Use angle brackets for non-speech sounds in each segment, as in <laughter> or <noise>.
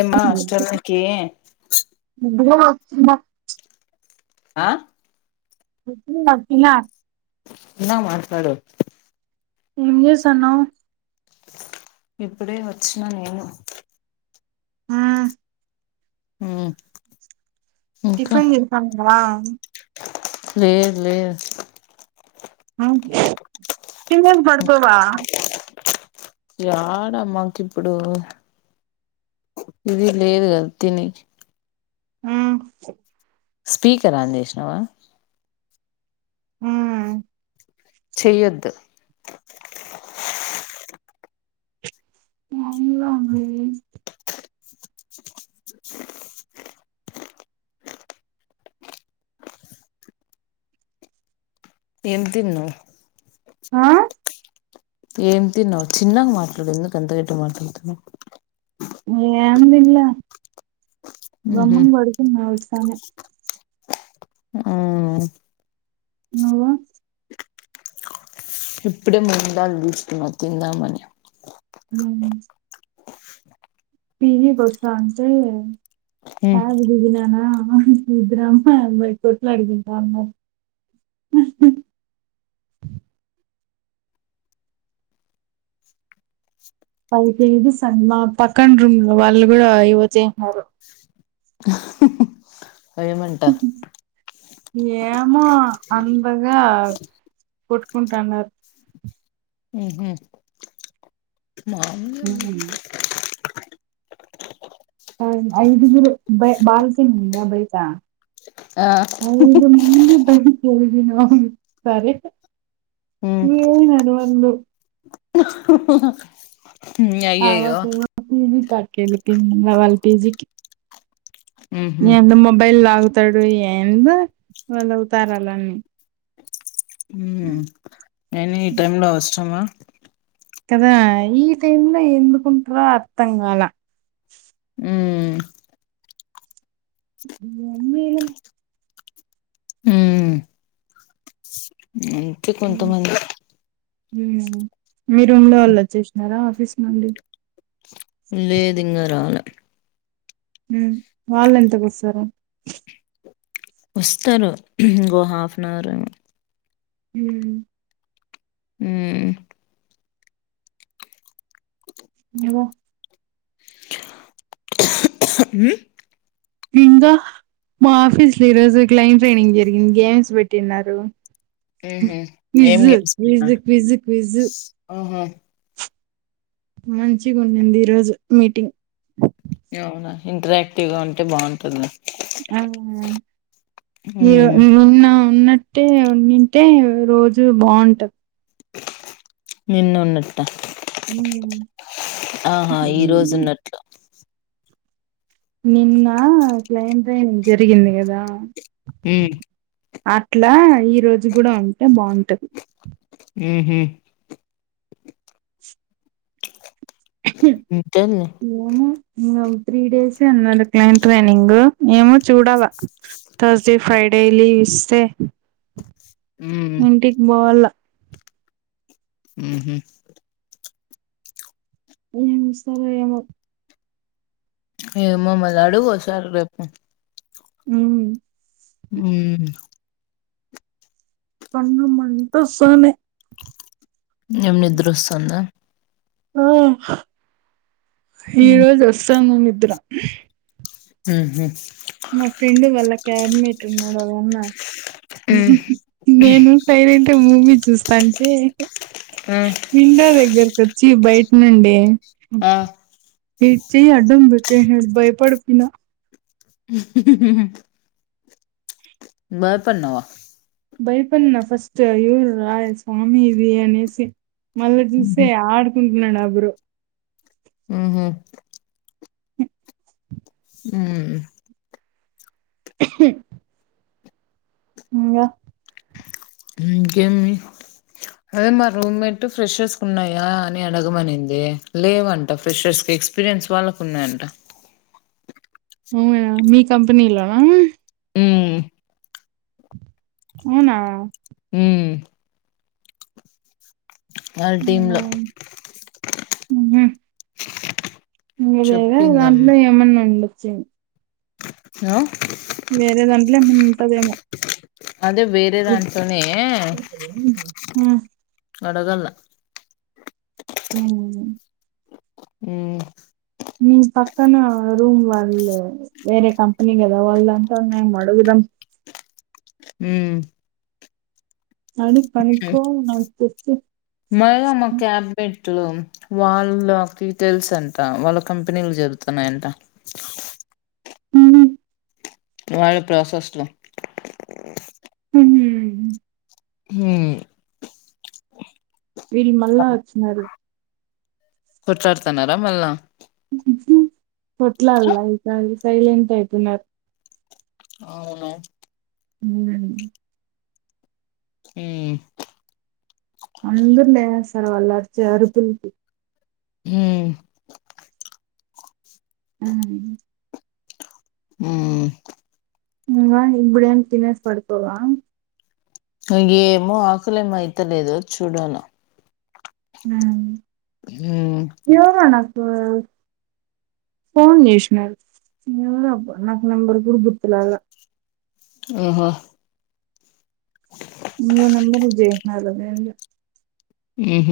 ఏమా అష్టొలొంకి బ్బ ఆ కుట్ను నప్పిన తిన్నామ అస్సలు ఏం జేస్తన్నావ్ ఇప్పుడే వచ్చినా నేను ఆ ఆ టిఫన్ దిని పవా లేదు లేదు తినేసి పడుకోవా యాడ అమ్మాకి ఇప్పుడు ఇది లేదు కదా తినేకి ఆ స్పీకరన్ ఆన్ చేసినావా ఆ చెయద్దు లా అండి ఏం తిన్నావ్ ఆ ఏం తిన్నావ్ చిన్నగా మాట్లాడు ఎందుకు అంతగాట్టిగా మాట్లాడుతునవ్ ఏం తినలే ఉహు గమ్మన్ పడుకున్న వస్తనే ఆ నువ్వు. ఇప్పుడే ముంగ్ధల్ తీసుకున్న తిందామని. హ్మ్ పీజీ కి వస్తాంటే కాదు ననా ఇద్ద రామ్ అది మ కొట్లా అడుదంద అమ్. <inaudible> పై తేజ <unintelligible> పక్కన రూమ్ లో వాళ్ళు కూడా ఏవో చేసినారు అవి ఏమంటా ఏమో అందగా కొట్టుకుంటన్నారు. మార్నింగే ఏమన ఐ ఐదుగురు బ బాల్సంగు ఉందా బయట. ఆ ఐదు మంది బహు తెలిసిన వాళ్ళు సరే ఉమ్ ఏం అయినారు వాళ్ళు ఆ అయ్యయ్యో పాపా ఏమో పిజి కాటికి వెళ్లి తినిందా వాళ్ళ పీజీకి ఉహు ఏందో మొబైల్ లాగుతాడు ఏందో వాళ్ళు అవతారాలు అన్ని హ. నేను ఈ టైం లో వస్తున్న కదా ఈ టైం లో ఎందుకుంటారో అర్థం గాల. ఉమ్ ఏం చేయలేమ్ ఉమ్ అతే కొంత మంది. హ్మ్ మీ రూమ్ లో వాళ్ళు వచ్చేసినారా ఆఫీస్ నుండి లేదు ఇంగ రాలె హ్మ్ వాళ్ళు ఎంతకొస్తారు. వస్తారు ఇంగో హాఫ్ అన్ అవర్. హ్మ్ ఉమ్ నువు హ్మ్ ఇంగా మా ఆఫీస్ లో ఈ రోజు క్లైంట్ ట్రైనింగ్ జరిగింది గేమ్స్ పెట్టిన్నారు. ఆహ. క్విజ్ క్విజ్ క్విజ్ క్విజ్ ఆహా మంచిగా ఉంనింది ఈరోజు మీటింగ్. అవునా ఇంటరాక్టివ్ గా ఉంటే బాగుంటుంది. ఆ ఈ ఉమ్ నిన్న ఉన్న టే ఉనింటే రోజు బాంట నిన్న ఉన్నట్. త ఉమ్. ఆహా ఈ రోజు ఉన్నట్లు. నిన్న క్లయింట్ ట్రైనింగ్ జరిగింది కదా. మ్ అట్లా ఈ రోజు కూడా ఉంటే బాగుంటది ఆ హమ్ ఉంటదిలే ఏమీ నవ్వు త్రీ డేస్ అన్నారు క్లైంట్ ట్రైనింగ్ ఏమో చూడాలా థర్స్డే ఫ్రైడే లీవ్ ఇస్తే ఉమ్ ఇంటికి బోవాల ఉ హు ఏం ఇస్తారో ఏమో ఏమో మరి అడుగు ఒకసారి రేపు హుమ్ ఉమ్ కండ్లు మంటోస్తన్నయ్ ఏమ్ నిద్రొస్తుందా హ ఈరోజు వస్తోంది నిద్ర ఉ హుమ్ మా ఫ్రెండ్ వళ్ల క్యాబ్మేట్ ఉన్నాడు వలన్నా ఉమ్ నేను సైలెంట్గా మూవీ చూస్తాన్టే విండో దగ్గరక్ కొచ్చి బయట నుండి హ ఏయ్ చెయ్ అడ్డంబెట్టిండు బయపడిపోయ్న ఉహు ఉహు భయపడ్నవ బాయ్పన్నా ఫస్ట్ ఎవుర్రా యి స్వామి ఇది అనేసి మళ్ళా చూసే ఆడుకుంటున్నాడు ఆ బ్రో ఉహు ఉమ్ ఇంగ ఇంకేంది అదే మా రూమ్ మేట్ ఫ్రెషర్స్ కున్నాయా అని అడగమనిన్ది లేవంట ఫ్రెష ఎక్స్పీరియన్స్ వాళ్ళకున్నాయంట అవునా మీ కంపెనీలోనా మ్మ్ ఔనా మ్మ్ వాళ్ళ ఉ టీమ్ లో హుమ్ ఇదేగా చెప్పిందమ్మ దాంట్లో ఏమన్నా ఉండొచ్చు అ వేరే దాంట్లో ఏమో ఉంటదేమో అదే వేరేదంట్లోనే అడగలా ఉమ్ ఉమ్ నీ పక్కన రూమ్ వాళ్లే వేరే కంపెనీ గదా వాల్దంట్లో ఉన్నయేమో అడుగుదాం అడిగు కనుకో నాకు చెప్పు మాది కాదు మా క్యాబ్ మెట్ ట్లో వాళ్ళకి తెల్సంట వాళ్ళ కంపెనీల జరుగుతున్నాయంట ఉ హుమ్ వాళ్ల ప్రాసెస్ లో హుమ్ వీళ్ళు మళ్ళావొచ్చినరు కొట్లాడ్తున్నారా మళ్ళా ఉహు ఉహుమ్ కొట్లాల్లా ఇకా సైలెంట్ అయ్పొయ్న్నారు ఔనా ఉమ్ హుమ్ అందరూ లేస్రూ వాళ్లు అరిచే అరుపుల్కి హుమ్ ఉమ్ ఉమ్ ఇన్గా ఇప్పుడేం తినేస్ పడ్కోవా ఏమో ఆకలేమైయితా లేదు చూడలా హ హ ఆ ఫోన్ చేసినారు ఎవరాబ్బ నాకు నెంబర్ కూడా గుర్తులాల ఆఓహో మూ నబరు విజయ నాలద అం ఆహ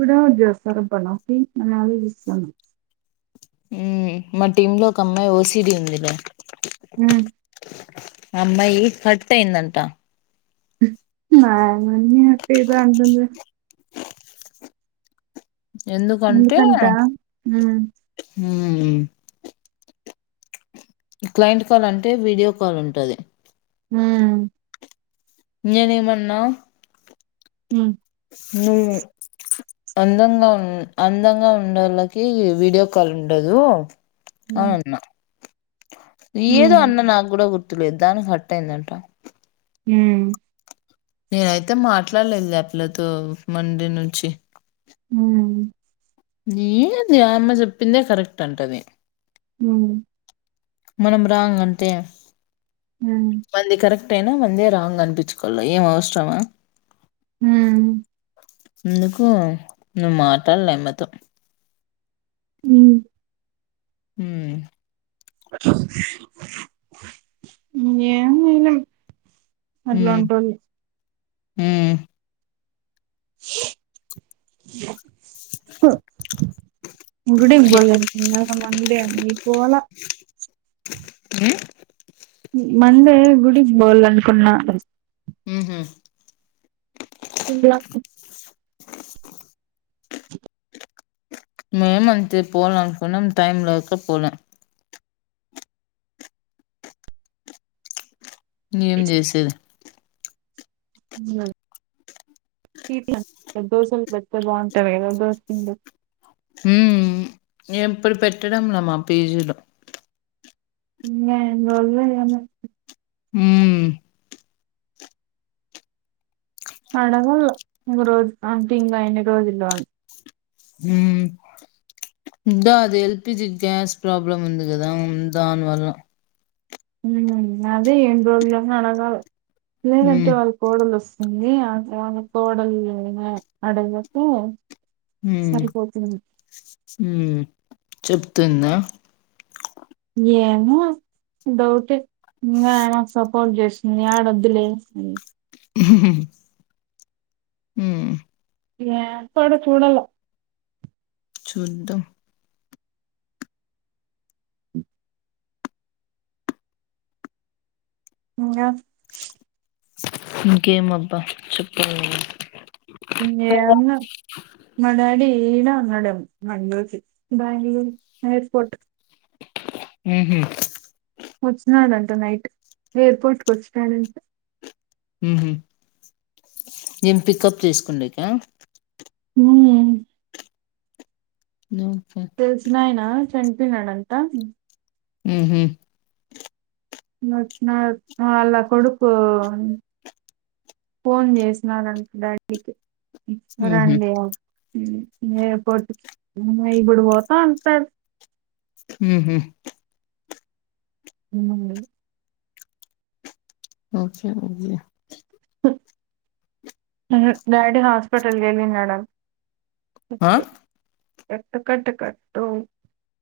ఇడ ఉద్దసరప నక అది వి ఉ మా టీమ్ లో ఒక అమ్మాయి ఓసిడి ఉందిరా హ అమ్మాయి కట్ట అయిందంటా మా మన్న అక్క ఇద కంటంద ఎందుకంటే ఎందుకంట ఉమ్ క్లయింట్ కాల్ అంటే వీడియో కాల్ ఉంటుది హ ఇంనేమన్నా హ న అందంగా ఉ అందంగా ఉండళ్ళకి వీడియో కాల్ ఉండదు అవు అన్నా ఏదో అన్న నాకు కూడా గుర్తులేదు దానికి హర్ట్ అయిందంట హ నేనైతే మాట్లాడలేదు ్యాపలతో మండే నుంచి హ నీది అమ్మ చెప్పిందే కరెక్ట్ అంటది ఉ మనమ రాంగన్ంట మంది క అేనా వందే రాంగ్ అనిపించుకోలే ఏం అవసరమా హ ఎందుకు నువ్వు మాటలు నెమ్మత హ హ ఏ అన అట్లాంట హ హ ఇడ పోలే మండే అ ఈ పోాల అ మందే గుడికి బవాల అనుకున్నా హ తిన్న అ మేమ్ అంతే పోల్ అనుకున్నం టైమ్ లేక పోలే ఏం చేసేది ఉ పి ప్ల దోసలు పెద్ద బావుంటేనే కద దోస పిండి ఉమ్మ్ ఎప్పుడు పెట్టడంలే మా పిజీలో ఇంగ ఎన్ని రోజులో ఏమో ఉమ్మ్ అడగల్ల ఒక రోజు ఆంటీ ఇంగ ఎన్ని రోజులు ఇల అని ఉమ్ ఇంకా అది ఎల్పిజి గ్యాస్ ప్రాబ్లం ఉంది కదా దానివల్ల ఉమ్ అదే ఏన్ని రోజులని అడగాలి లేదంటే మ్మ్ వాళ్ళ కోడలు వస్ స్తుంది ఆ వాళ్ల కోడల్ని అయిన అడగతే ఉమ్ సరిపోతుంది ఉమ్ చెప్తుంద ఏమో డౌటే ఇంగ ఎమ సపోర్ట్ జేస్ ఇంగేఆడోద్దులే మ్ ఉమ్ ఏ ప్పుడు చూడల చూద్దాం ఇంగ ఇంకేం అబ్బా చేపాలి నువ్వే ఏమ్నా మా డాడీ ఈనా నడుం మంగళూరు కి బెంగళూరు ఎయిర్పోర్ట్ మ్ హు వచ్చినాడంట నైట్ ఎయిర్పోర్ట్ కి వచ్చినాడంట ఉమ్ హు ఏం పికప్ చేస్కుండిక ఉమ్మ్మ్ ఓకే తెలిసినాయనా చనిపోయినడంట మ్ హు వచ్చినాడ్ ఆళ్ల కొడుకు ఫోన్ చేసినారంట డాడీకి మ్మ్ రండి అని ఉమ్ ఎయిర్పోర్ట్ కి ఇప్పుడు పోతా అంటాడు. మ్ హు అవునండి ఓకే అండి అహా డాడీ హాస్పిటల్కీ వెళ్ళినాడ ఆ కట్టు కట్టు కట్టు